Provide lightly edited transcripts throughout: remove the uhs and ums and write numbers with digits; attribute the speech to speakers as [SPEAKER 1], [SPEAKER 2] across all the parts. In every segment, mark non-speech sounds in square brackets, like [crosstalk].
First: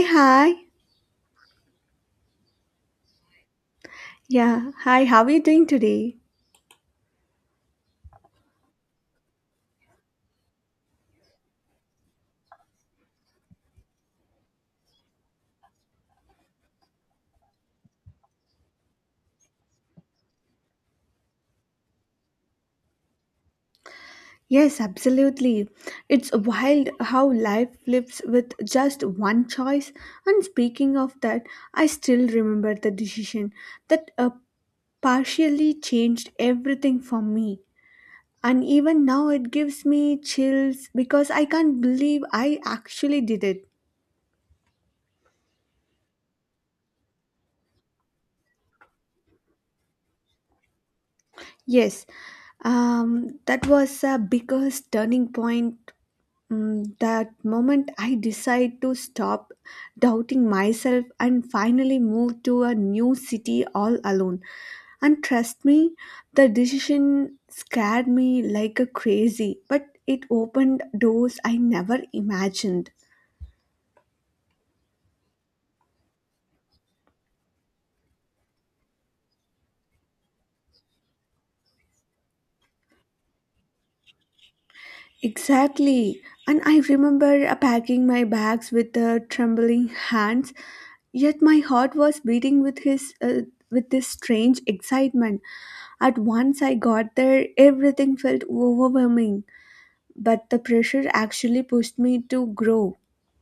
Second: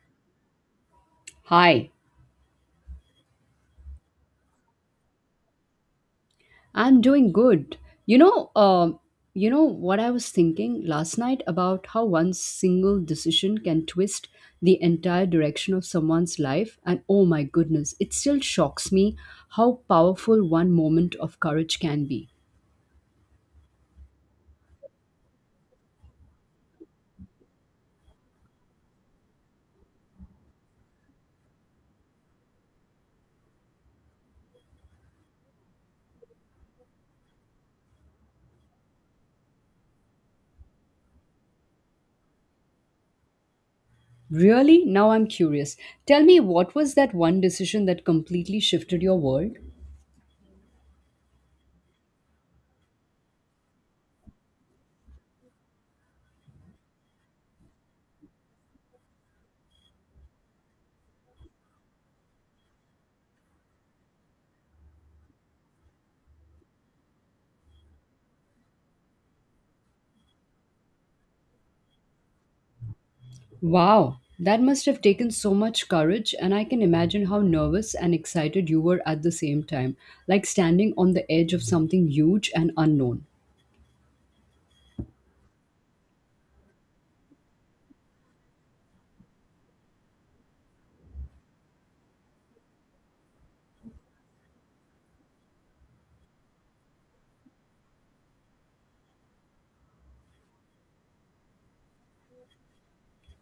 [SPEAKER 1] Hey, hi.
[SPEAKER 2] Hi,
[SPEAKER 1] Yeah. Hi. How are you doing today?
[SPEAKER 2] I'm doing good. You know, um, you know, what I was thinking last night about how one single decision can twist the entire direction of someone's life, and oh my goodness, it still shocks me how powerful one moment of courage can be.
[SPEAKER 1] Yes, absolutely. It's wild how life flips with just one choice. And speaking of that, I still remember the decision that partially changed everything for me. And even now, it gives me chills because I can't believe I actually did it.
[SPEAKER 2] Really? Now I'm curious. Tell me, what was that one decision that completely shifted your world?
[SPEAKER 1] Yes, that was a biggest turning point. That moment I decide to stop doubting myself and finally move to a new city all alone. And trust me, the decision scared me like a crazy, but it opened doors I never imagined.
[SPEAKER 2] Wow, that must have taken so much courage, and I can imagine how nervous and excited you were at the same time, like standing on the edge of something huge and unknown.
[SPEAKER 1] Exactly. And I remember packing my bags with trembling hands, yet my heart was beating with this strange excitement. At once I got there, everything felt overwhelming, but the pressure actually pushed me to grow.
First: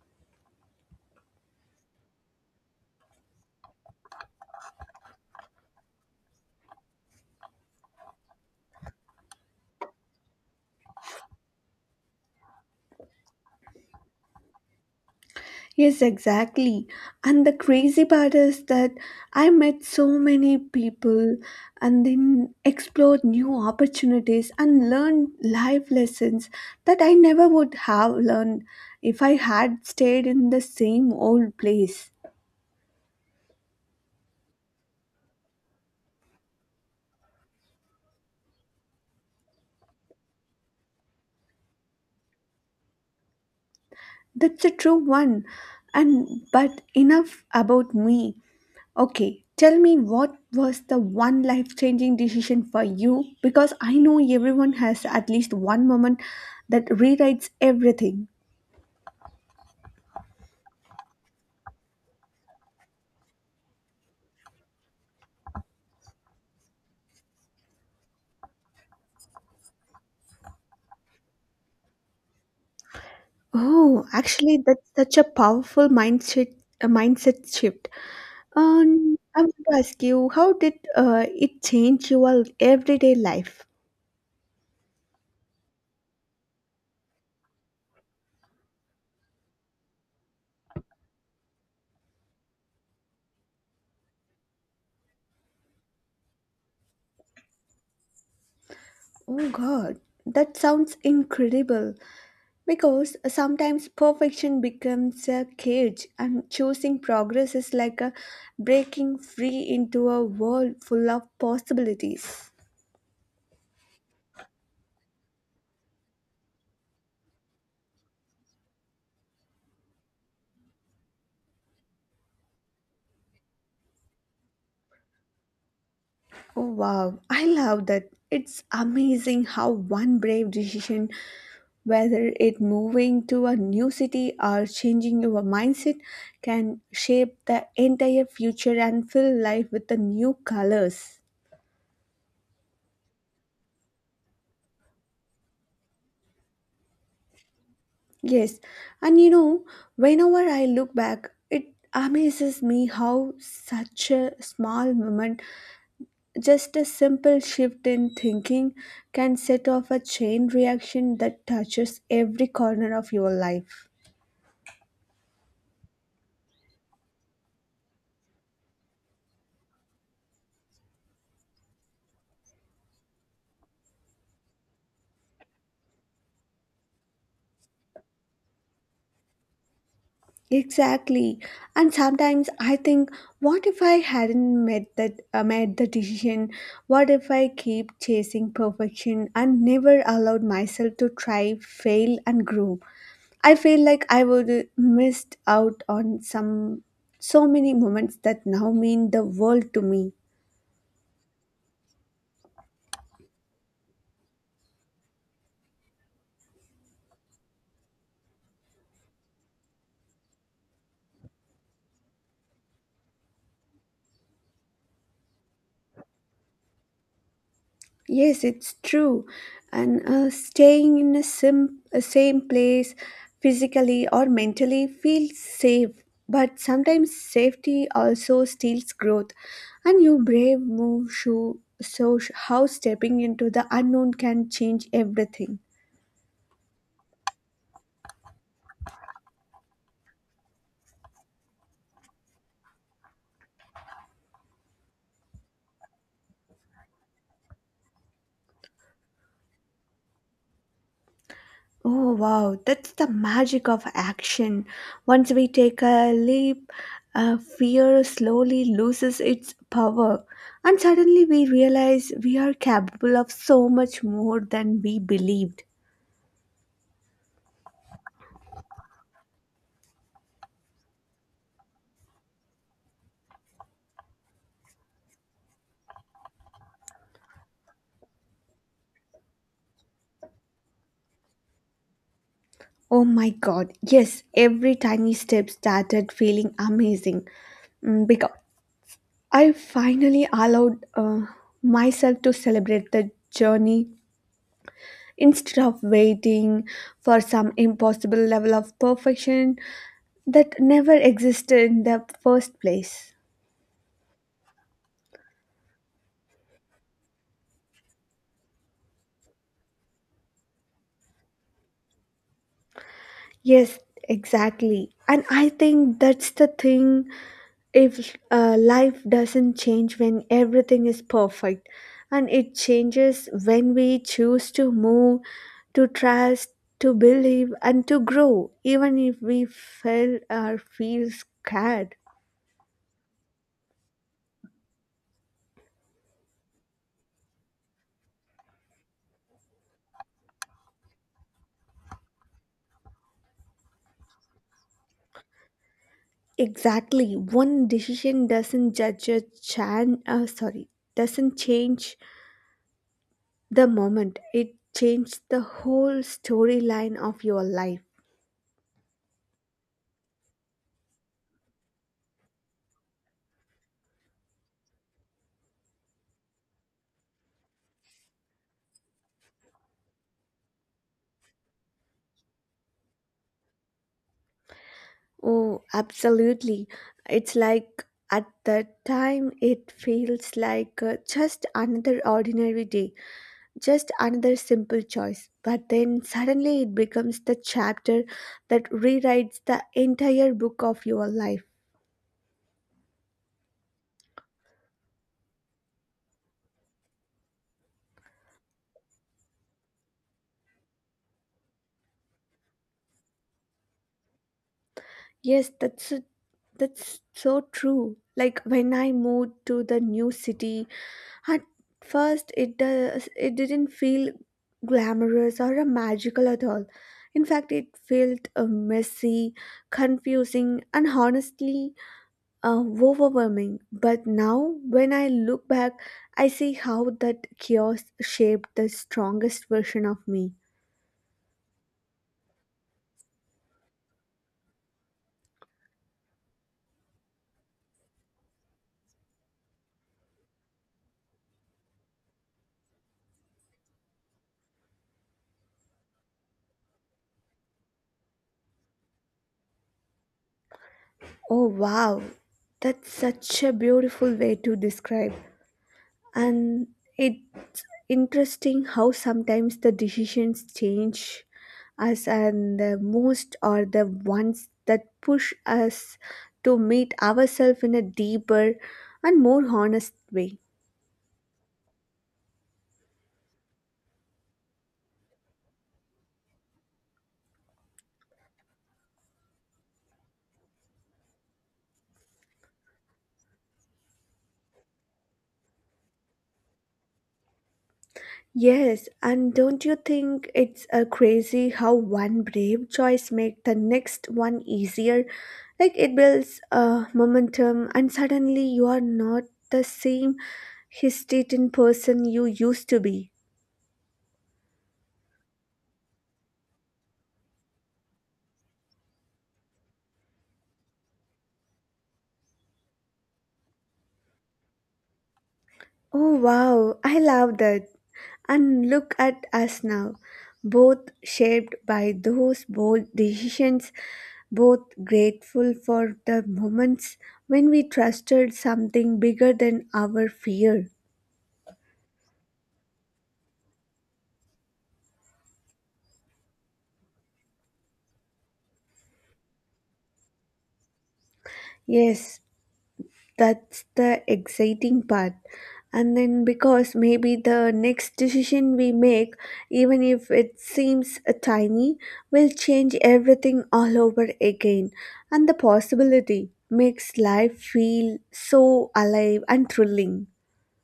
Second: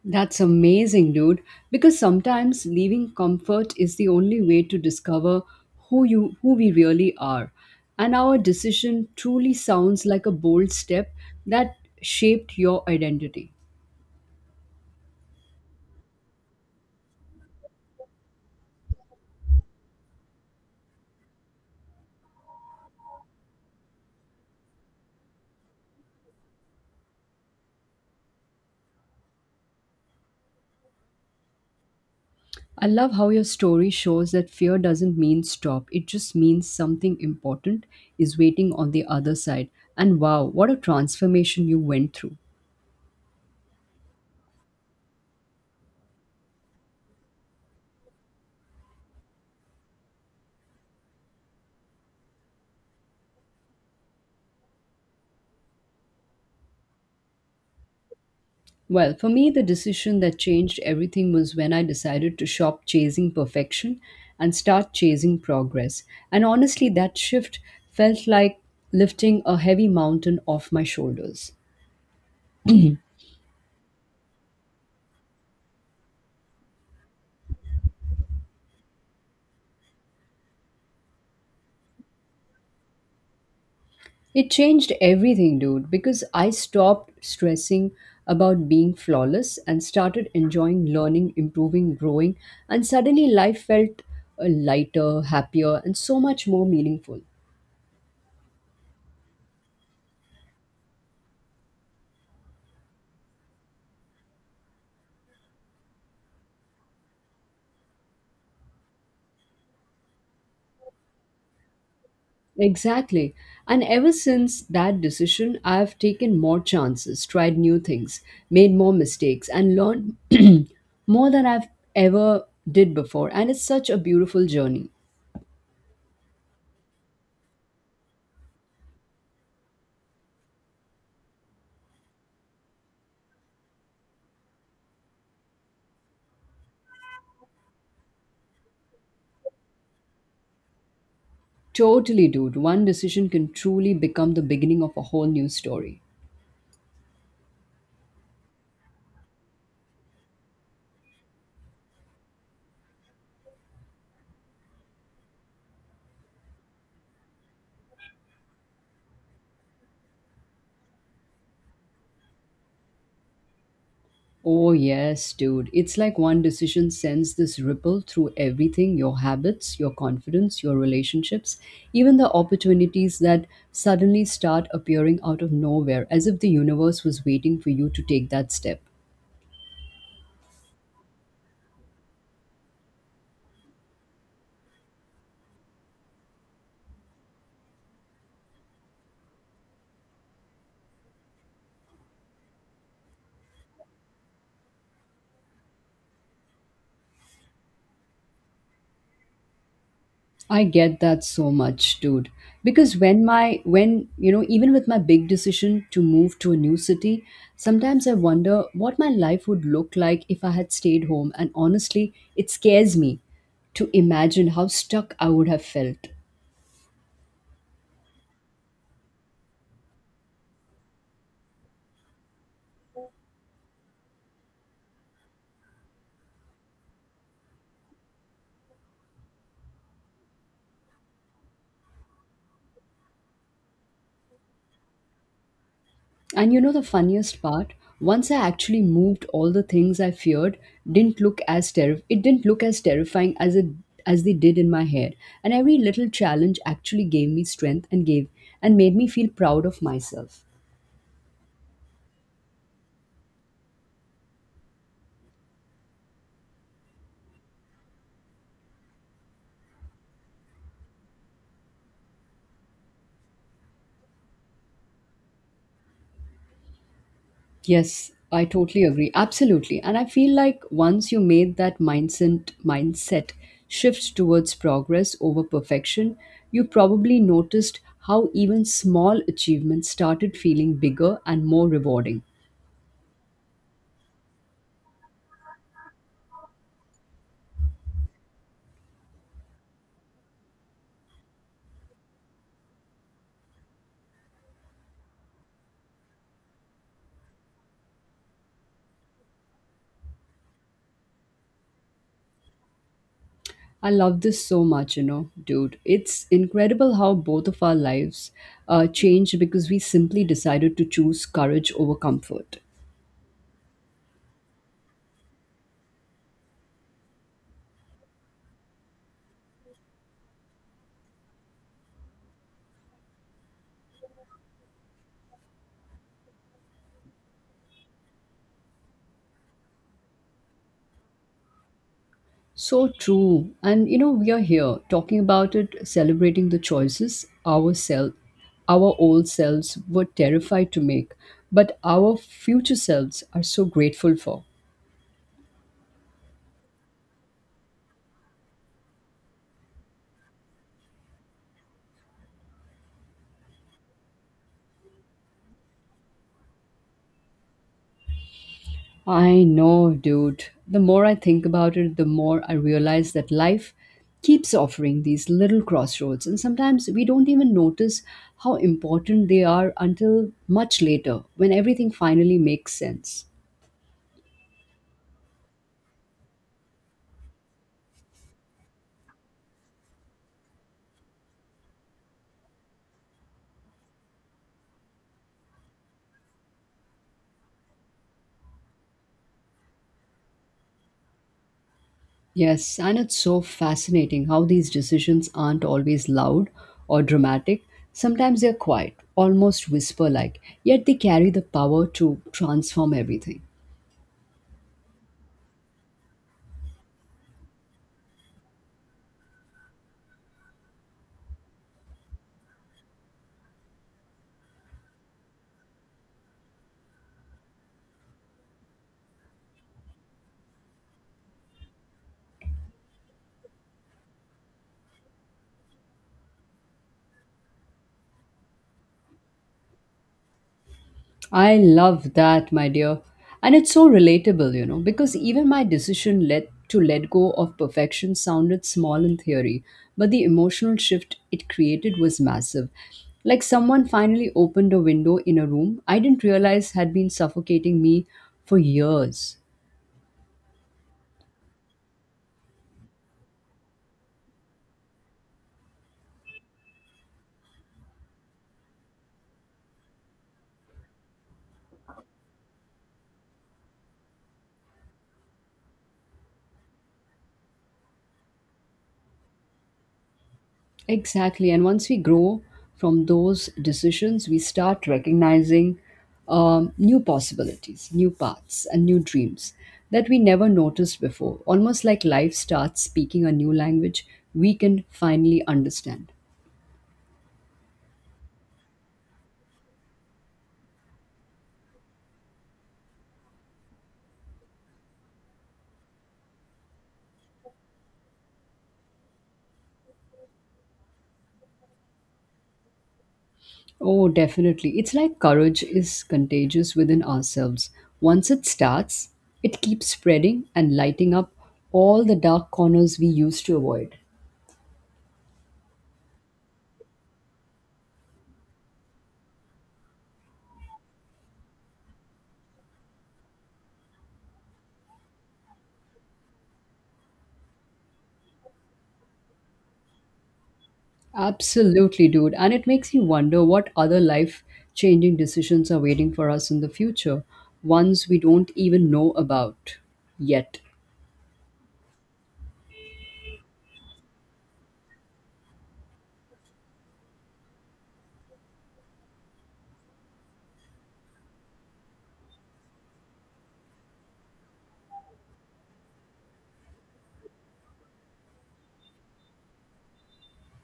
[SPEAKER 2] That's amazing, dude, because sometimes leaving comfort is the only way to discover who we really are. And our decision truly sounds like a bold step that shaped your identity.
[SPEAKER 1] Yes, exactly. And the crazy part is that I met so many people and then explored new opportunities and learned life lessons that I never would have learned if I had stayed in the same old place.
[SPEAKER 2] I love how your story shows that fear doesn't mean stop. It just means something important is waiting on the other side. And wow, what a transformation you went through.
[SPEAKER 1] That's a true one. And but enough about me. Okay, tell me, what was the one life changing decision for you? Because I know everyone has at least one moment that rewrites everything.
[SPEAKER 2] Well, for me, the decision that changed everything was when I decided to stop chasing perfection and start chasing progress. And honestly, that shift felt like lifting a heavy mountain off my shoulders.
[SPEAKER 1] Oh, actually, that's such a powerful mindset, a mindset shift. I want to ask you, how did it change your everyday life?
[SPEAKER 2] It changed everything, dude, because I stopped stressing about being flawless and started enjoying learning, improving, growing, and suddenly life felt lighter, happier, and so much more meaningful.
[SPEAKER 1] Oh God, that sounds incredible. Because sometimes perfection becomes a cage, and choosing progress is like a breaking free into a world full of possibilities.
[SPEAKER 2] Exactly. And ever since that decision, I've taken more chances, tried new things, made more mistakes, and learned [clears throat] more than I've ever did before. And it's such a beautiful journey.
[SPEAKER 1] Oh, wow, I love that. It's amazing how one brave decision, whether it moving to a new city or changing your mindset, can shape the entire future and fill life with the new colors.
[SPEAKER 2] Totally, dude. One decision can truly become the beginning of a whole new story.
[SPEAKER 1] Yes, and you know, whenever I look back, it amazes me how such a small moment, just a simple shift in thinking, can set off a chain reaction that touches every corner of your life.
[SPEAKER 2] Oh, yes, dude. It's like one decision sends this ripple through everything: your habits, your confidence, your relationships, even the opportunities that suddenly start appearing out of nowhere, as if the universe was waiting for you to take that step.
[SPEAKER 1] Exactly, and sometimes I think, what if I hadn't made the decision? What if I keep chasing perfection and never allowed myself to try, fail, and grow? I feel like I would missed out on some so many moments that now mean the world to me.
[SPEAKER 2] I get that so much, dude. Because you know, even with my big decision to move to a new city, sometimes I wonder what my life would look like if I had stayed home. And honestly, it scares me to imagine how stuck I would have felt.
[SPEAKER 1] Yes, it's true. And staying in a same place physically or mentally feels safe, but sometimes safety also steals growth. And you brave move shoe so sh- how stepping into the unknown can change everything.
[SPEAKER 2] And you know the funniest part? Once I actually moved, all the things I feared didn't look as terri- it didn't look as terrifying as they did in my head. And every little challenge actually gave me strength and made me feel proud of myself.
[SPEAKER 1] Oh, wow, that's the magic of action. Once we take a leap, fear slowly loses its power, and suddenly we realize we are capable of so much more than we believed.
[SPEAKER 2] Yes, I totally agree. Absolutely. And I feel like once you made that mindset shift towards progress over perfection, you probably noticed how even small achievements started feeling bigger and more rewarding.
[SPEAKER 1] Oh my god, yes, every tiny step started feeling amazing, because I finally allowed myself to celebrate the journey instead of waiting for some impossible level of perfection that never existed in the first place.
[SPEAKER 2] I love this so much, you know, dude. It's incredible how both of our lives changed because we simply decided to choose courage over comfort.
[SPEAKER 1] Yes, exactly. And I think that's the thing, if life doesn't change when everything is perfect, and it changes when we choose to move, to trust, to believe, and to grow, even if we fail or feel scared.
[SPEAKER 2] So true. And, you know, we are here talking about it, celebrating the choices our old selves were terrified to make, but our future selves are so grateful for.
[SPEAKER 1] Exactly. One decision doesn't judge a chan. Sorry, doesn't change the moment it changed the whole storyline of your life.
[SPEAKER 2] I know, dude. The more I think about it, the more I realize that life keeps offering these little crossroads, and sometimes we don't even notice how important they are until much later when everything finally makes sense.
[SPEAKER 1] Oh, absolutely. It's like at that time it feels like just another ordinary day, just another simple choice. But then suddenly it becomes the chapter that rewrites the entire book of your life.
[SPEAKER 2] Yes, and it's so fascinating how these decisions aren't always loud or dramatic. Sometimes they're quiet, almost whisper like, yet they carry the power to transform everything.
[SPEAKER 1] Yes, that's so- that's so true. Like when I moved to the new city. At first, it didn't feel glamorous or magical at all. In fact, it felt messy, confusing, and honestly overwhelming. But now, when I look back, I see how that chaos shaped the strongest version of me.
[SPEAKER 2] I love that, my dear. And it's so relatable, you know, because even my decision let go of perfection sounded small in theory, but the emotional shift it created was massive. Like someone finally opened a window in a room I didn't realize had been suffocating me for years.
[SPEAKER 1] Oh, wow. That's such a beautiful way to describe. And it's interesting how sometimes the decisions change us and the most are the ones that push us to meet ourselves in a deeper and more honest way.
[SPEAKER 2] Exactly. And once we grow from those decisions, we start recognizing new possibilities, new paths, and new dreams that we never noticed before. Almost like life starts speaking a new language we can finally understand.
[SPEAKER 1] Yes, and don't you think it's crazy how one brave choice makes the next one easier? Like it builds momentum, and suddenly you are not the same hesitating person you used to be.
[SPEAKER 2] Oh, definitely. It's like courage is contagious within ourselves. Once it starts, it keeps spreading and lighting up all the dark corners we used to avoid.
[SPEAKER 1] Oh wow, I love that. And look at us now, both shaped by those bold decisions, both grateful for the moments when we trusted something bigger than our fear.
[SPEAKER 2] Absolutely, dude. And it makes you wonder what other life changing decisions are waiting for us in the future, ones we don't even know about yet.
[SPEAKER 1] Yes, that's the exciting part, and then because maybe the next decision we make, even if it seems tiny, will change everything all over again, and the possibility makes life feel so alive and thrilling.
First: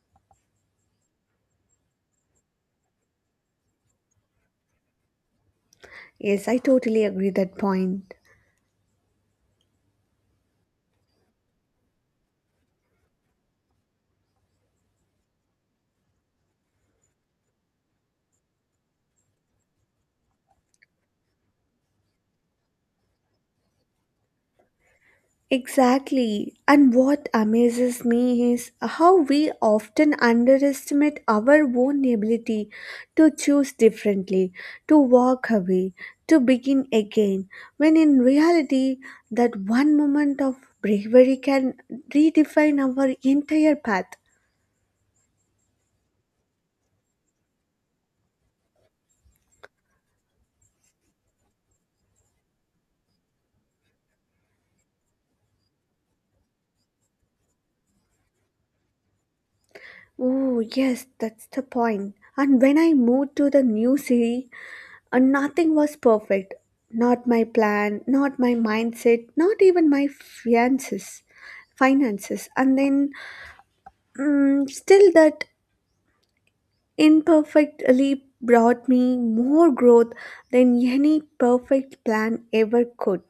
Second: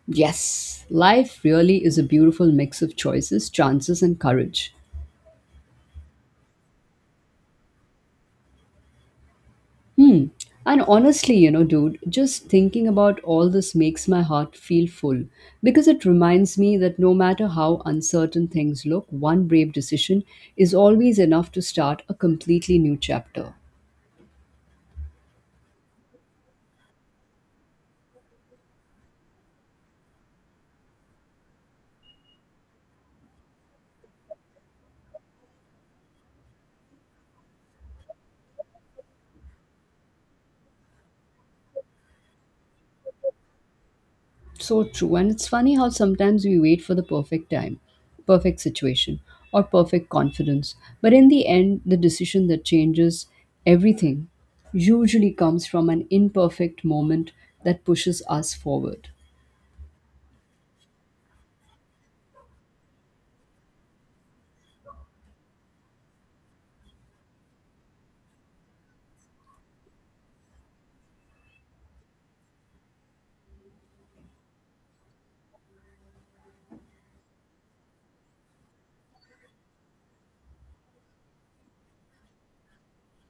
[SPEAKER 2] Yes, life really is a beautiful mix of choices, chances, and courage.
[SPEAKER 1] Yes, I totally agree that point.
[SPEAKER 2] Hmm. And honestly, you know, dude, just thinking about all this makes my heart feel full, because it reminds me that no matter how uncertain things look, one brave decision is always enough to start a completely new chapter.
[SPEAKER 1] Exactly. And what amazes me is how we often underestimate our own ability to choose differently, to walk away, to begin again, when in reality, that one moment of bravery can redefine our entire path.
[SPEAKER 2] So true. And it's funny how sometimes we wait for the perfect time, perfect situation, or perfect confidence. But in the end, the decision that changes everything usually comes from an imperfect moment that pushes us forward.
[SPEAKER 1] Oh, yes, that's the point. And when I moved to the new city, and nothing was perfect. Not my plan, not my mindset, not even finances. And then, still, that imperfect leap brought me more growth than any perfect plan ever could.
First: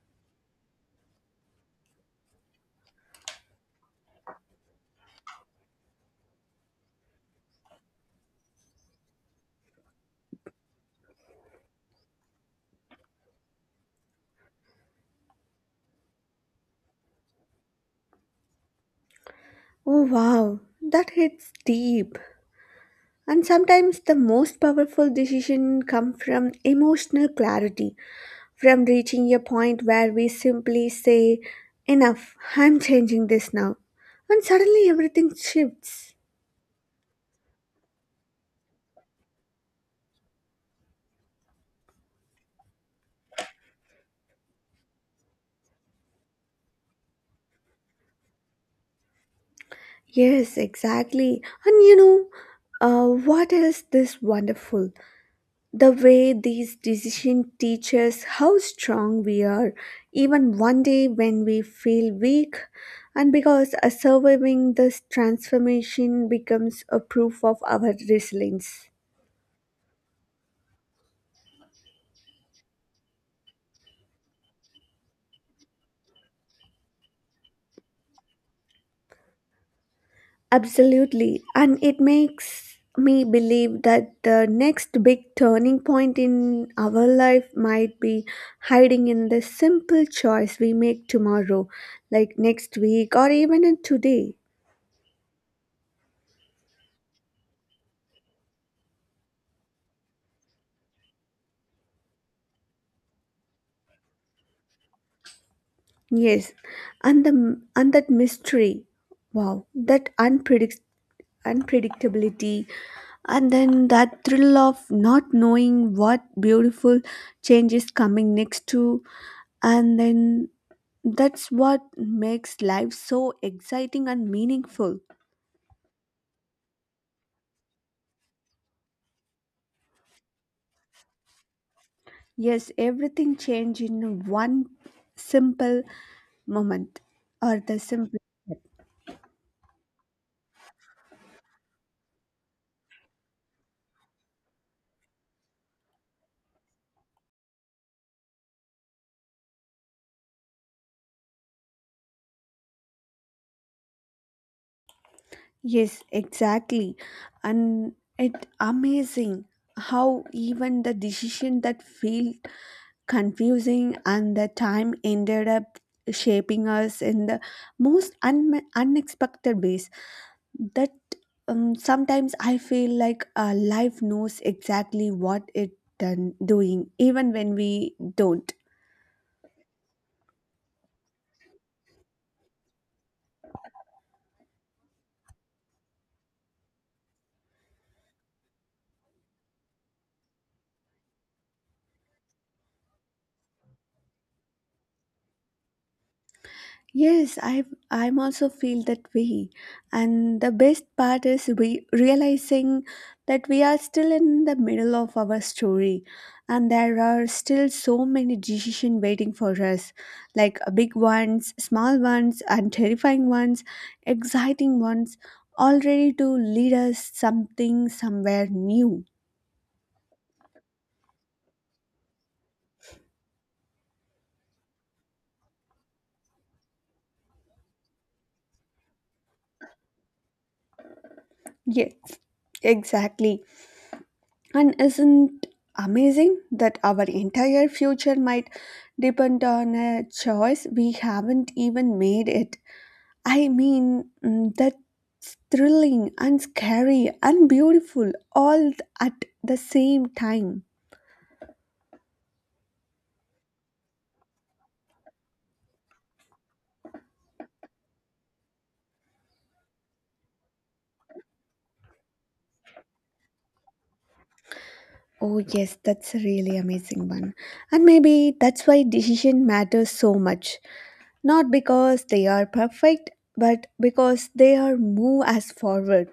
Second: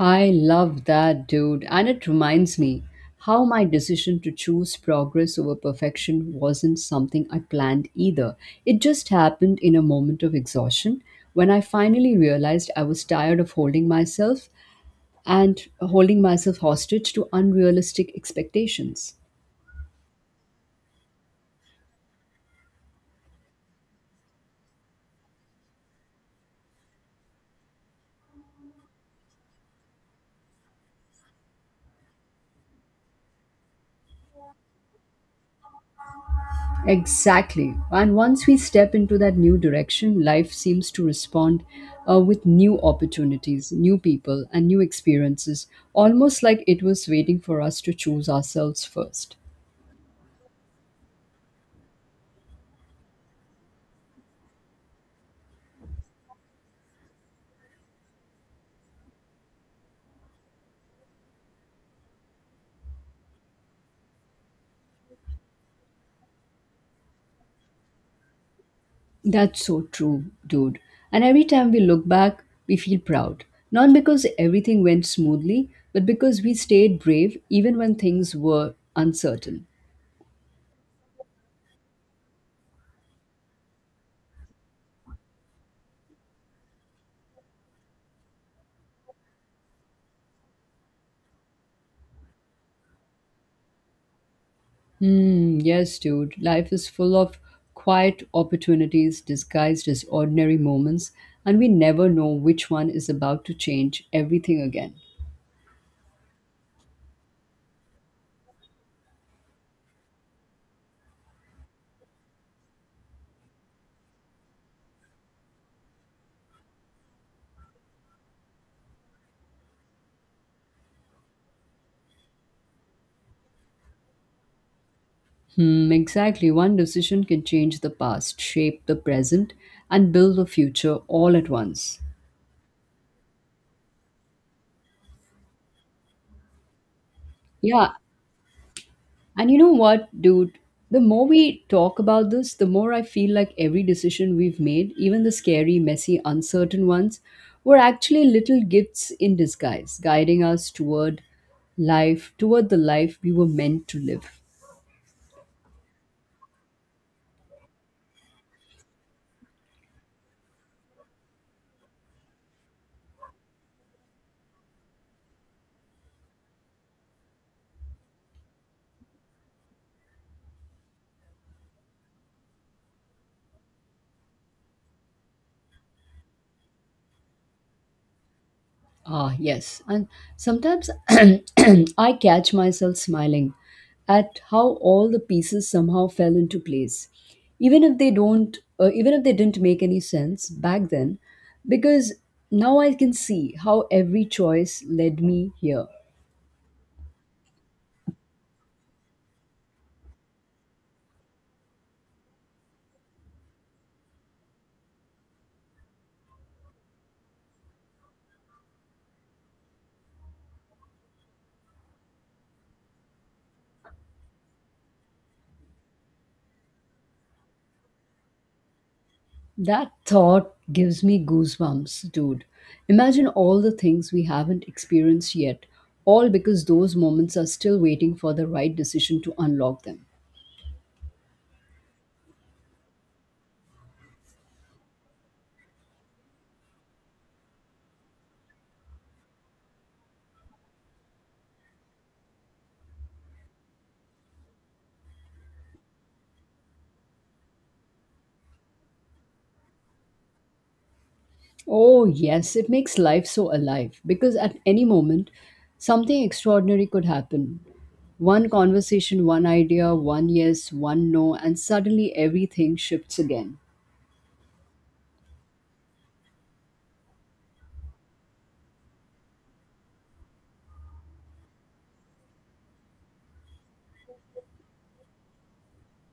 [SPEAKER 2] I love that, dude. And it reminds me how my decision to choose progress over perfection wasn't something I planned either. It just happened in a moment of exhaustion when I finally realized I was tired of holding myself hostage to unrealistic expectations.
[SPEAKER 1] Oh, wow, that hits deep. And sometimes the most powerful decision come from emotional clarity, from reaching a point where we simply say, enough, I'm changing this now. And suddenly everything shifts.
[SPEAKER 2] Exactly. And once we step into that new direction, life seems to respond with new opportunities, new people, and new experiences, almost like it was waiting for us to choose ourselves first.
[SPEAKER 1] Yes, exactly. And you know, what is this wonderful? The way these decisions teach us how strong we are, even one day when we feel weak, and because surviving this transformation becomes a proof of our resilience.
[SPEAKER 2] That's so true, dude. And every time we look back, we feel proud. Not because everything went smoothly, but because we stayed brave even when things were uncertain.
[SPEAKER 1] Absolutely. And it makes me believe that the next big turning point in our life might be hiding in the simple choice we make tomorrow, like next week or even in today.
[SPEAKER 2] Mm, yes, dude. Life is full of quiet opportunities disguised as ordinary moments, and we never know which one is about to change everything again.
[SPEAKER 1] Yes. And that mystery. Wow. That unpredictability, and then that thrill of not knowing what beautiful change is coming next to, and then that's what makes life so exciting and meaningful.
[SPEAKER 2] Hmm, exactly. One decision can change the past, shape the present, and build the future all at once.
[SPEAKER 1] Yes, everything changed in one simple moment or the
[SPEAKER 2] Yeah.
[SPEAKER 1] simple.
[SPEAKER 2] And you know what, dude? The more we talk about this, the more I feel like every decision we've made, even the scary, messy, uncertain ones, were actually little gifts in disguise, guiding us toward the life we were meant to live.
[SPEAKER 1] Yes, exactly. And it amazing how even the decision that felt confusing and the time ended up shaping us in the unexpected ways, that sometimes I feel like life knows exactly what it done doing, even when we don't.
[SPEAKER 2] Ah, yes. And sometimes [clears throat] I catch myself smiling at how all the pieces somehow fell into place, even if they don't, even if they didn't make any sense back then, because now I can see how every choice led me here.
[SPEAKER 1] Yes, I'm also feel that way. And the best part is we realizing that we are still in the middle of our story and there are still so many decisions waiting for us, like big ones, small ones, and terrifying ones, exciting ones, all ready to lead us something somewhere new.
[SPEAKER 2] That thought gives me goosebumps, dude. Imagine all the things we haven't experienced yet, all because those moments are still waiting for the right decision to unlock them.
[SPEAKER 1] Yes, exactly. And isn't amazing that our entire future might depend on a choice we haven't even made it? I mean, that's thrilling and scary and beautiful all at the same time.
[SPEAKER 2] Oh, yes, it makes life so alive because at any moment, something extraordinary could happen. One conversation, one idea, one yes, one no, and suddenly everything shifts again.
[SPEAKER 1] Oh, yes, that's a really amazing one. And maybe that's why decision matters so much. Not because they are perfect, but because they are move us forward.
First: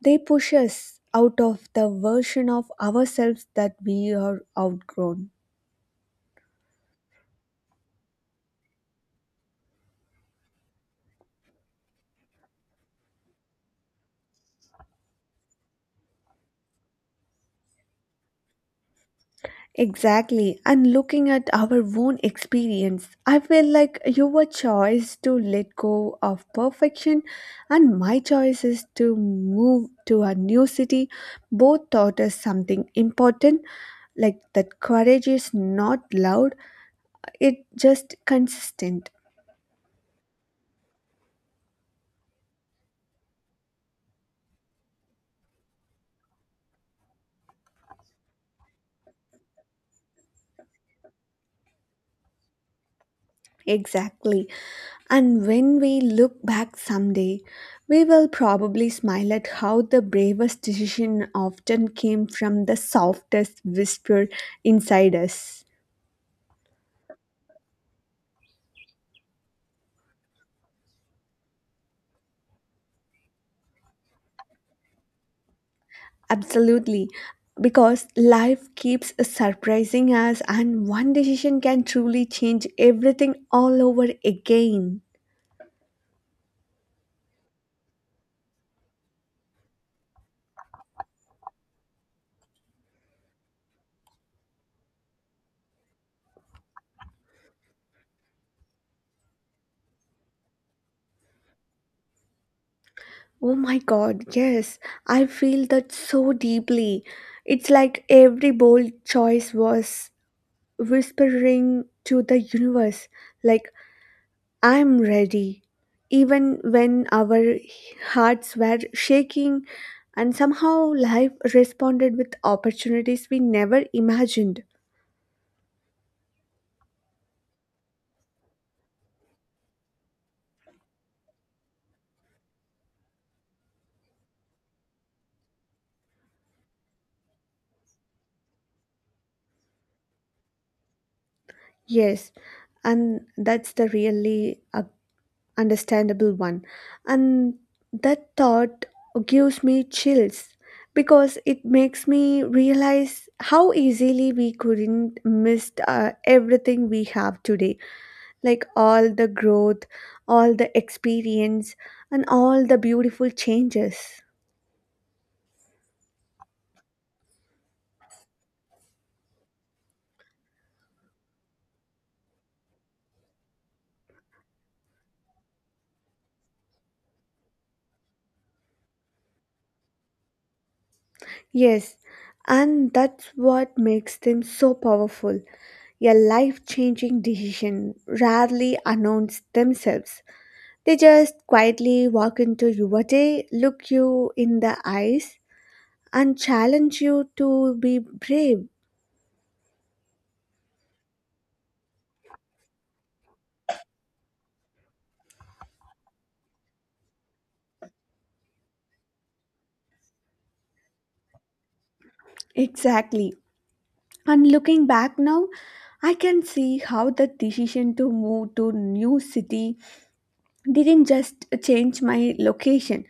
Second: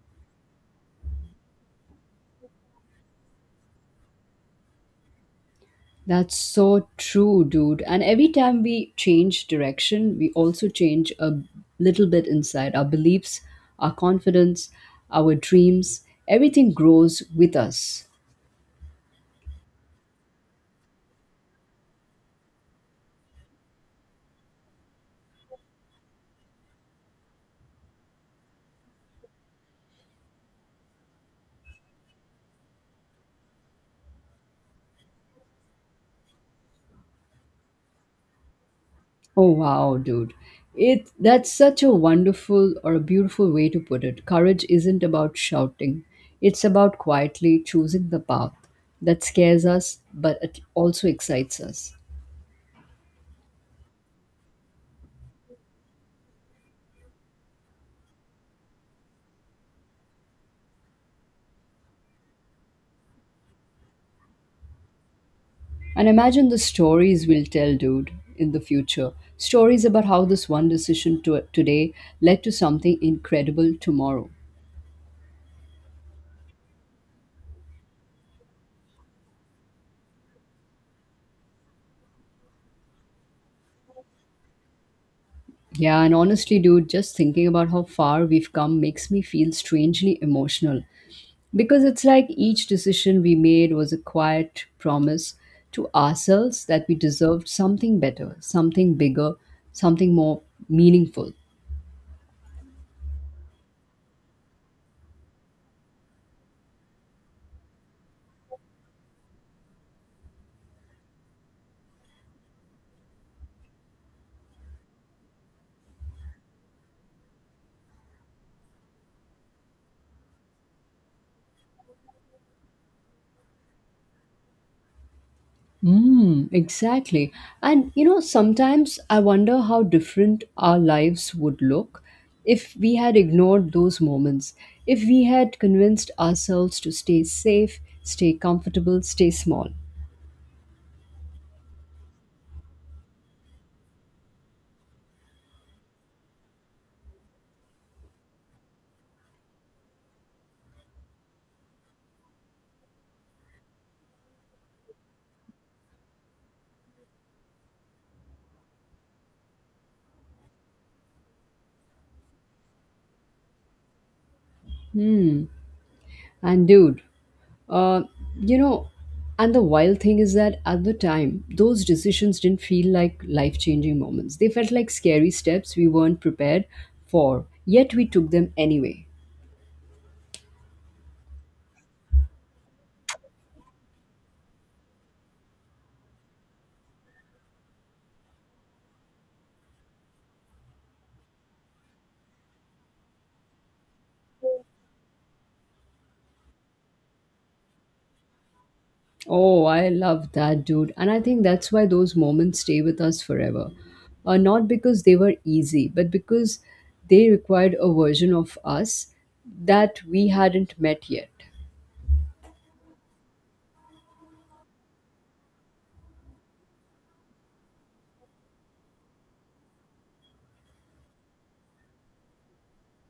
[SPEAKER 1] They push us out of the version of ourselves that we are outgrown.
[SPEAKER 2] That's so true, dude. And every time we change direction, we also change a little bit inside: our beliefs, our confidence, our dreams. Everything grows with us.
[SPEAKER 1] Exactly. And looking at our own experience, I feel like your choice to let go of perfection and my choice is to move to a new city both taught us something important, like that courage is not loud, it's just consistent.
[SPEAKER 2] Oh wow, dude. It That's such a wonderful or a beautiful way to put it. Courage isn't about shouting. It's about quietly choosing the path that scares us but it also excites us.
[SPEAKER 1] Exactly. And when we look back someday, we will probably smile at how the bravest decision often came from the softest whisper inside us.
[SPEAKER 2] And imagine the stories we'll tell, dude, in the future. Stories about how this one decision today led to something incredible tomorrow.
[SPEAKER 1] Absolutely. Because life keeps surprising us, and one decision can truly change everything all over again.
[SPEAKER 2] Yeah, and honestly, dude, just thinking about how far we've come makes me feel strangely emotional. Because it's like each decision we made was a quiet promise to ourselves that we deserved something better, something bigger, something more meaningful.
[SPEAKER 1] Oh my god, yes, I feel that so deeply. It's like every bold choice was whispering to the universe, like, I'm ready. Even when our hearts were shaking, and somehow life responded with opportunities we never imagined.
[SPEAKER 2] Mm, exactly. And you know, sometimes I wonder how different our lives would look if we had ignored those moments, if we had convinced ourselves to stay safe, stay comfortable, stay small.
[SPEAKER 1] Yes, and that's the really understandable one. And that thought gives me chills because it makes me realize how easily we couldn't miss everything we have today, like all the growth, all the experience, and all the beautiful changes.
[SPEAKER 2] And dude, uh, you know, and the wild thing is that at the time, those decisions didn't feel like life changing moments. They felt like scary steps we weren't prepared for, yet we took them anyway.
[SPEAKER 1] Yes, and that's what makes them so powerful. A life changing decision rarely announce themselves. They just quietly walk into your day, look you in the eyes, and challenge you to be brave.
[SPEAKER 2] Oh, I love that, dude. And I think that's why those moments stay with us forever. Not because they were easy, but because they required a version of us that we hadn't met yet.
[SPEAKER 1] Exactly. And looking back now, I can see how the decision to move to new city didn't just change my location,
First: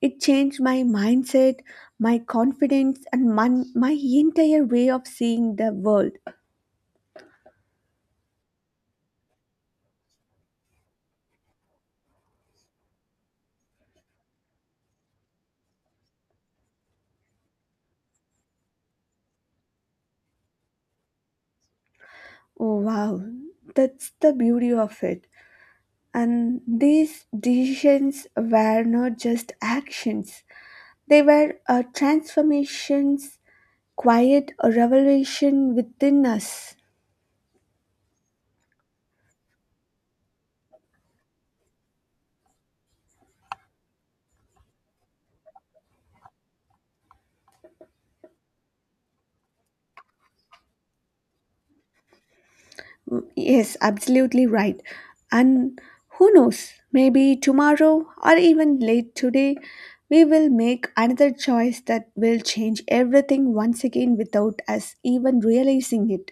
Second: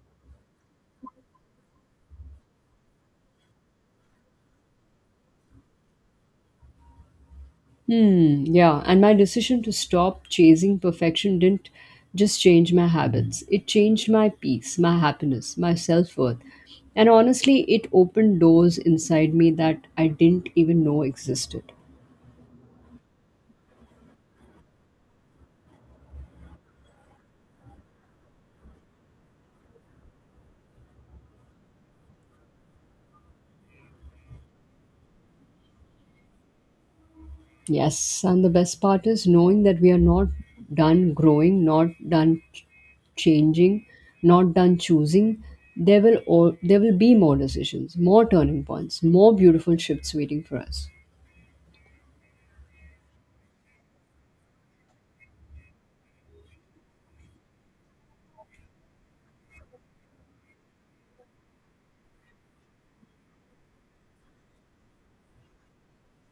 [SPEAKER 1] it changed my mindset, my confidence, and my entire way of seeing the world.
[SPEAKER 2] Hmm, yeah, and my decision to stop chasing perfection didn't just change my habits. It changed my peace, my happiness, my self worth. And honestly, it opened doors inside me that I didn't even know existed.
[SPEAKER 1] Oh wow, that's the beauty of it, and these decisions were not just actions, they were transformations, quiet revelation within us.
[SPEAKER 2] Yes, and the best part is knowing that we are not done growing, not done changing, not done choosing. There will be more decisions, more turning points, more beautiful shifts waiting for us.
[SPEAKER 1] Yes, absolutely right. And who knows, maybe tomorrow or even late today, we will make another choice that will change everything once again without us even realizing it.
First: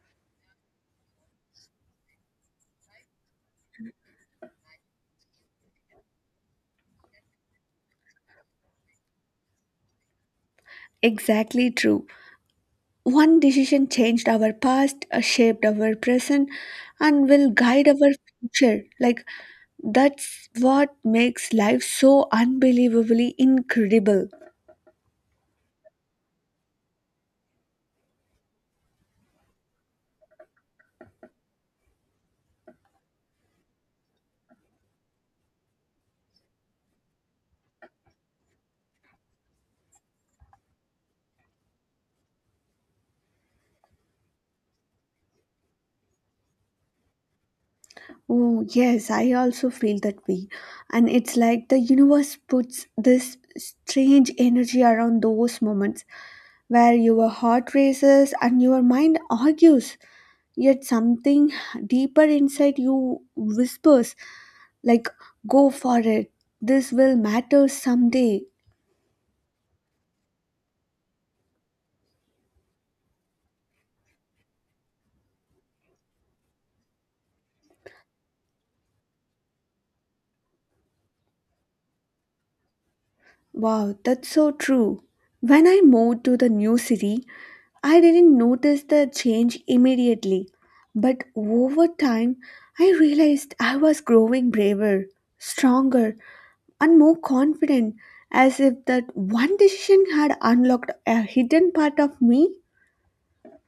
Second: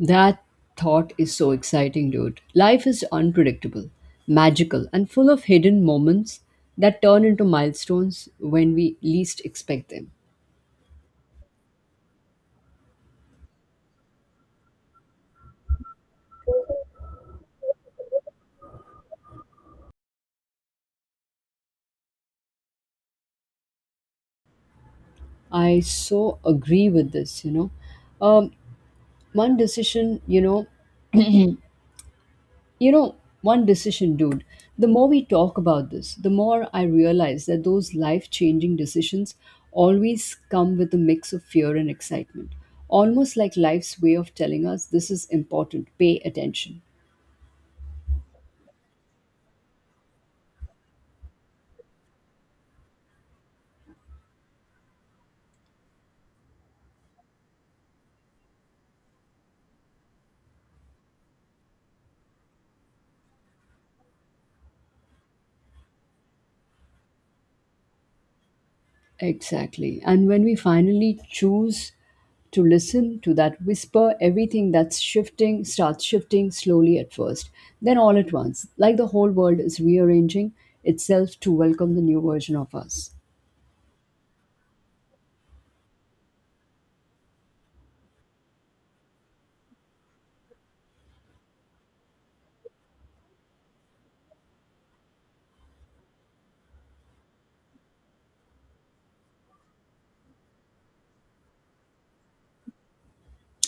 [SPEAKER 2] That thought is so exciting, dude. Life is unpredictable, magical, and full of hidden moments that turn into milestones when we least expect them.
[SPEAKER 1] Exactly true. One decision changed our past, shaped our present, and will guide our future. Like, that's what makes life so unbelievably incredible.
[SPEAKER 2] I so agree with this, you know. Um, one decision, you know, One decision, dude. The more we talk about this, the more I realize that those life changing decisions always come with a mix of fear and excitement. Almost like life's way of telling us this is important, pay attention.
[SPEAKER 1] Oh, yes, I also feel that way. And it's like the universe puts this strange energy around those moments where your heart races and your mind argues, yet something deeper inside you whispers, like, go for it, this will matter someday.
[SPEAKER 2] Exactly. And when we finally choose to listen to that whisper, everything that's shifting starts shifting slowly at first. Then, all at once, like the whole world is rearranging itself to welcome the new version of us.
[SPEAKER 1] Wow, that's so true. When I moved to the new city, I didn't notice the change immediately, but over time I realized I was growing braver, stronger, and more confident, as if that one decision had unlocked a hidden part of me.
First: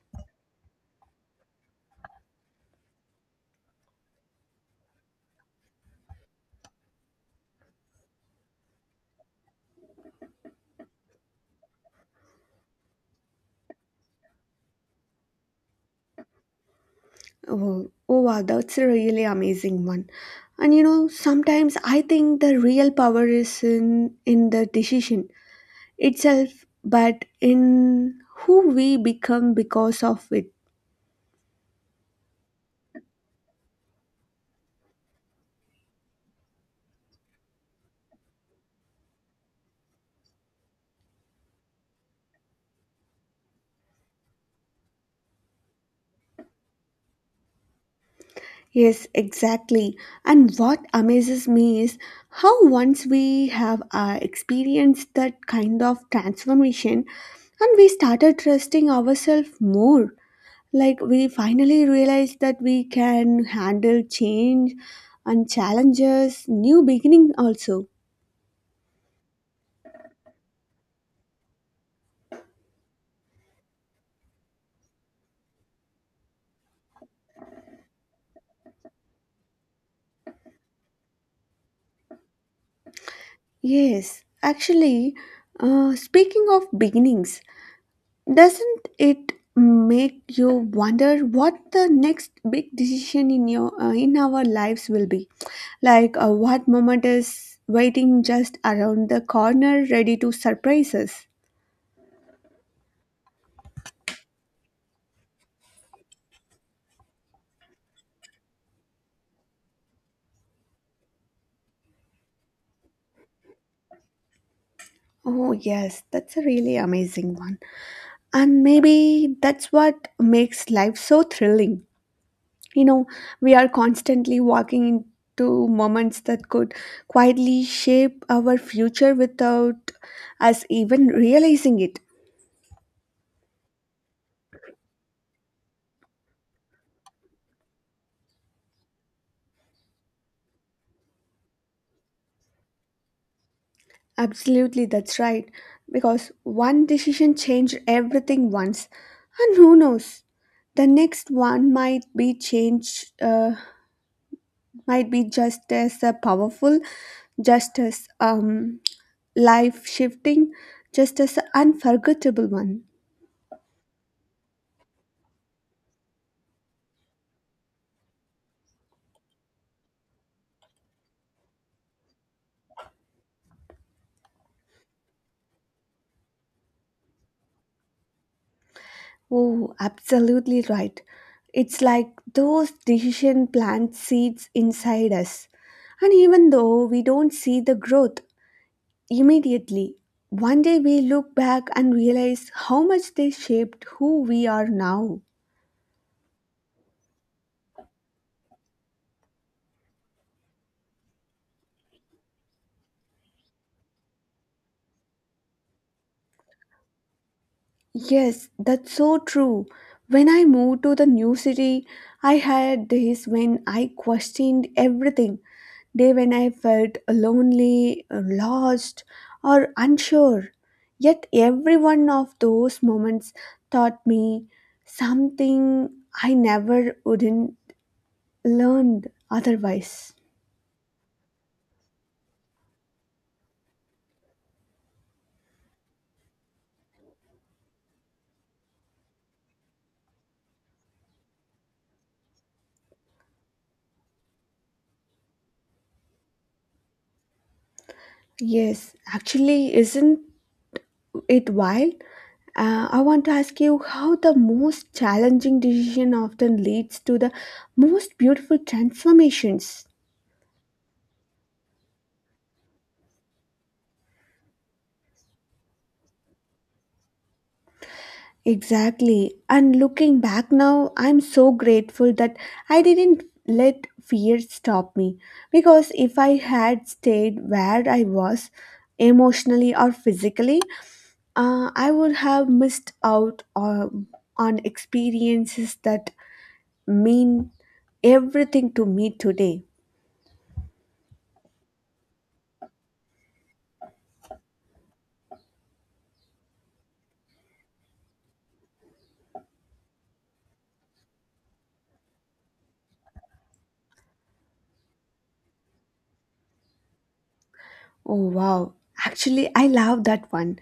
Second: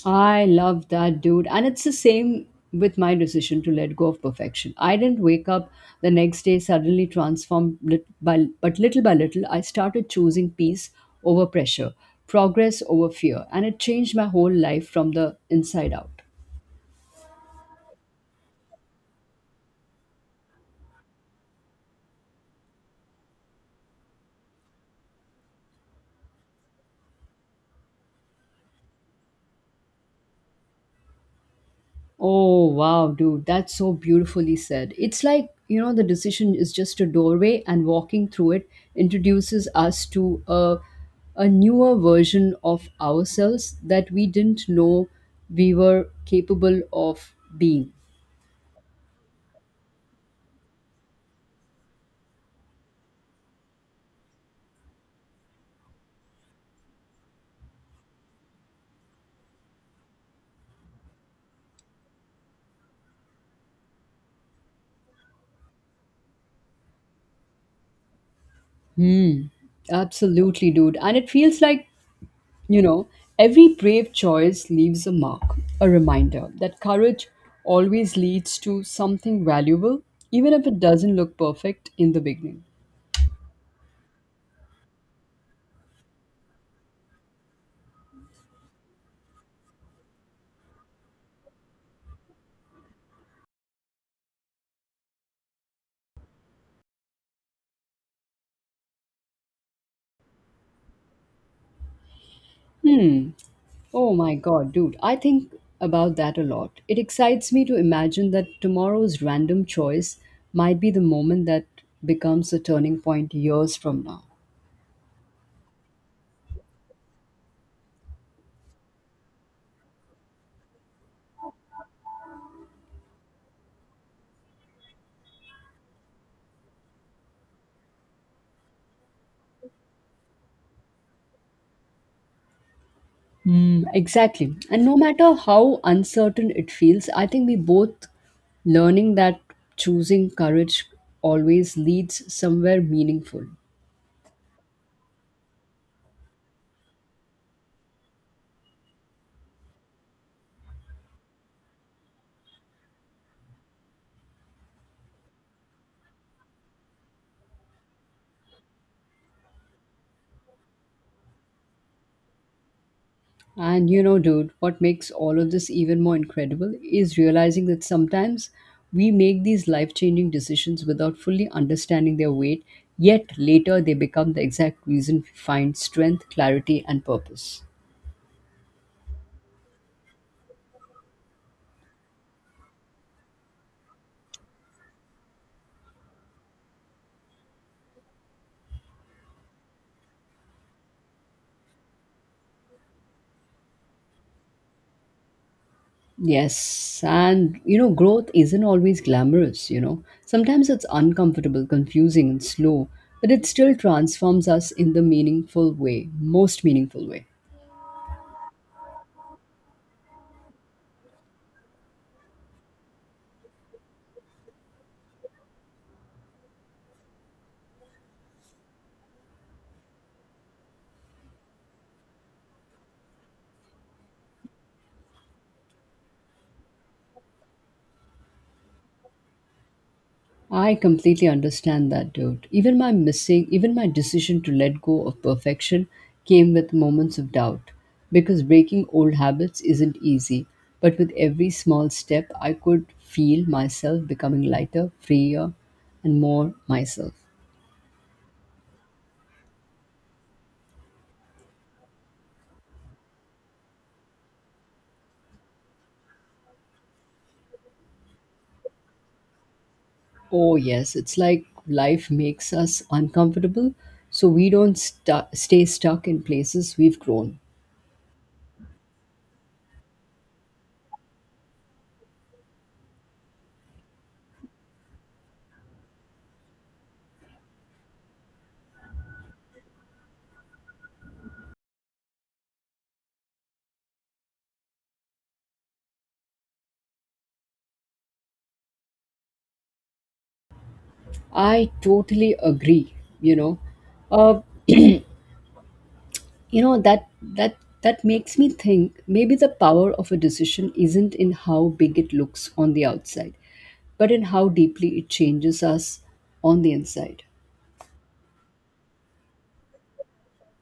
[SPEAKER 2] I love that, dude. And it's the same with my decision to let go of perfection. I didn't wake up the next day suddenly transformed, but little by little, I started choosing peace over pressure, progress over fear, and it changed my whole life from the inside out.
[SPEAKER 1] Oh wow, that's a really amazing one. And you know, sometimes I think the real power is in the decision itself, but in who we become because of it.
[SPEAKER 2] Oh, wow, dude, that's so beautifully said. It's like, you know, the decision is just a doorway, and walking through it introduces us to a newer version of ourselves that we didn't know we were capable of being.
[SPEAKER 1] Yes, exactly. And what amazes me is how once we have experienced that kind of transformation and we started trusting ourselves more, like we finally realized that we can handle change and challenges, new beginning also.
[SPEAKER 2] Absolutely, dude. And it feels like, you know, every brave choice leaves a mark, a reminder that courage always leads to something valuable, even if it doesn't look perfect in the beginning.
[SPEAKER 1] Yes, actually, speaking of beginnings, doesn't it make you wonder what the next big decision in your in our lives will be? Like what moment is waiting just around the corner ready to surprise us?
[SPEAKER 2] Hmm. Oh my god, dude, I think about that a lot. It excites me to imagine that tomorrow's random choice might be the moment that becomes a turning point years from now.
[SPEAKER 1] Oh yes, that's a really amazing one. And maybe that's what makes life so thrilling. You know, we are constantly walking into moments that could quietly shape our future without us even realizing it.
[SPEAKER 2] Mm, exactly. And no matter how uncertain it feels, I think we both learning that choosing courage always leads somewhere meaningful.
[SPEAKER 1] Absolutely, that's right. Because one decision changed everything once, and who knows, the next one might be might be just as powerful, just as life shifting, just as unforgettable one.
[SPEAKER 2] And you know, dude, what makes all of this even more incredible is realizing that sometimes we make these life changing decisions without fully understanding their weight, yet later they become the exact reason we find strength, clarity, and purpose.
[SPEAKER 1] Oh, absolutely right. It's like those decision plant seeds inside us, and even though we don't see the growth immediately, one day we look back and realize how much they shaped who we are now.
[SPEAKER 2] Yes, and you know, growth isn't always glamorous, you know. Sometimes it's uncomfortable, confusing, and slow, but it still transforms us in most meaningful way.
[SPEAKER 1] Yes, that's so true. When I moved to the new city, I had days when I questioned everything. Day when I felt lonely, lost, or unsure. Yet every one of those moments taught me something I never wouldn't learned otherwise.
[SPEAKER 2] I completely understand that, dude. Even my decision to let go of perfection came with moments of doubt because breaking old habits isn't easy. But with every small step, I could feel myself becoming lighter, freer, and more myself.
[SPEAKER 1] Yes, actually, isn't it wild? I want to ask you how the most challenging decision often leads to the most beautiful transformations.
[SPEAKER 2] Oh, yes, it's like life makes us uncomfortable, so we don't stay stuck in places we've grown.
[SPEAKER 1] Exactly. And looking back now, I'm so grateful that I didn't let fear stop me. Because if I had stayed where I was, emotionally or physically, I would have missed out on experiences that mean everything to me today.
[SPEAKER 2] I totally agree, you know. Uh, you know that that that makes me think maybe the power of a decision isn't in how big it looks on the outside, but in how deeply it changes us on the inside.
[SPEAKER 1] Oh, wow. Actually, I love that one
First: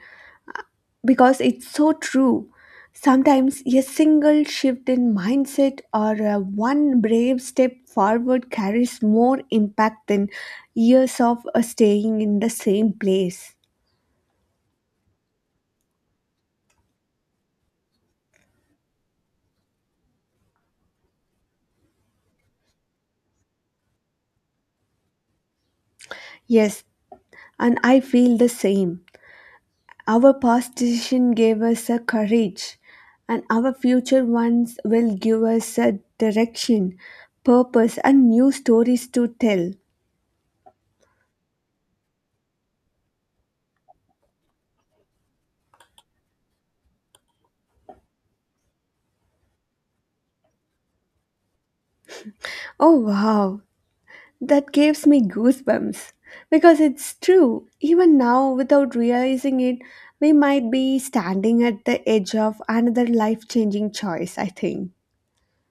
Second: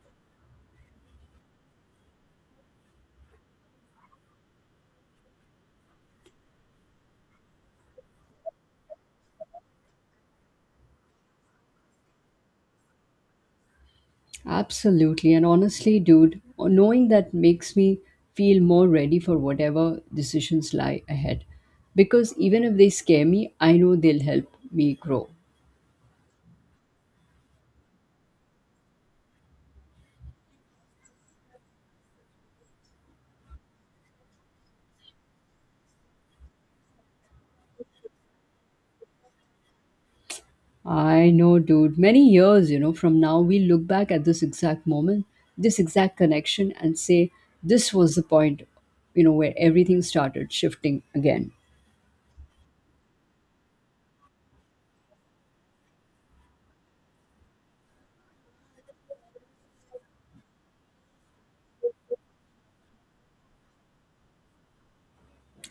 [SPEAKER 1] because it's so true. Sometimes a single shift in mindset or one brave step forward carries more impact than years of staying in the same place.
[SPEAKER 2] Absolutely, and honestly, dude, knowing that makes me feel more ready for whatever decisions lie ahead, because even if they scare me, I know they'll help me grow.
[SPEAKER 1] Yes, and I feel the same. Our past decision gave us a courage, and our future ones will give us a direction, purpose, and new stories to tell.
[SPEAKER 2] I know, dude. Many years, you know, from now, we look back at this exact moment, this exact connection, and say, this was the point, you know, where everything started shifting again.
[SPEAKER 1] Oh wow, that gives me goosebumps because it's true. Even now, without realizing it, we might be standing at the edge of another life changing choice, I think.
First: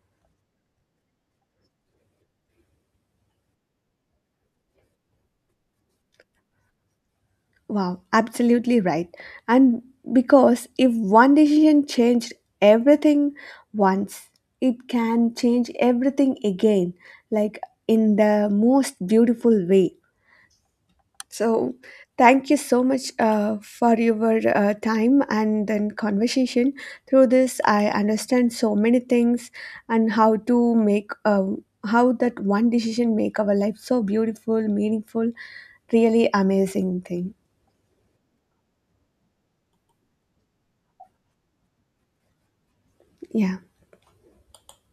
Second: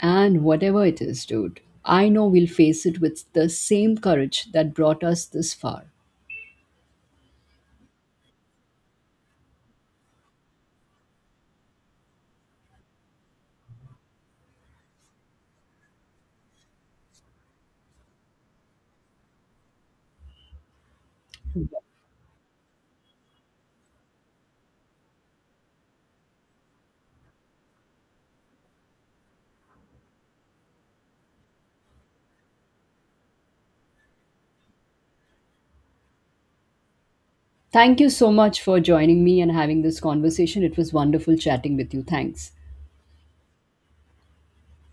[SPEAKER 2] And whatever it is, dude, I know we'll face it with the same courage that brought us this far.
[SPEAKER 1] Wow, absolutely right. And because if one decision changed everything once, it can change everything again, like in the most beautiful way. So, thank you so much for your time and then conversation. Through this, I understand so many things and how to make how that one decision make our life so beautiful, meaningful, really amazing thing.
[SPEAKER 2] Thank you so much for joining me and having this conversation. It was wonderful chatting with you. Thanks.
[SPEAKER 1] Yeah.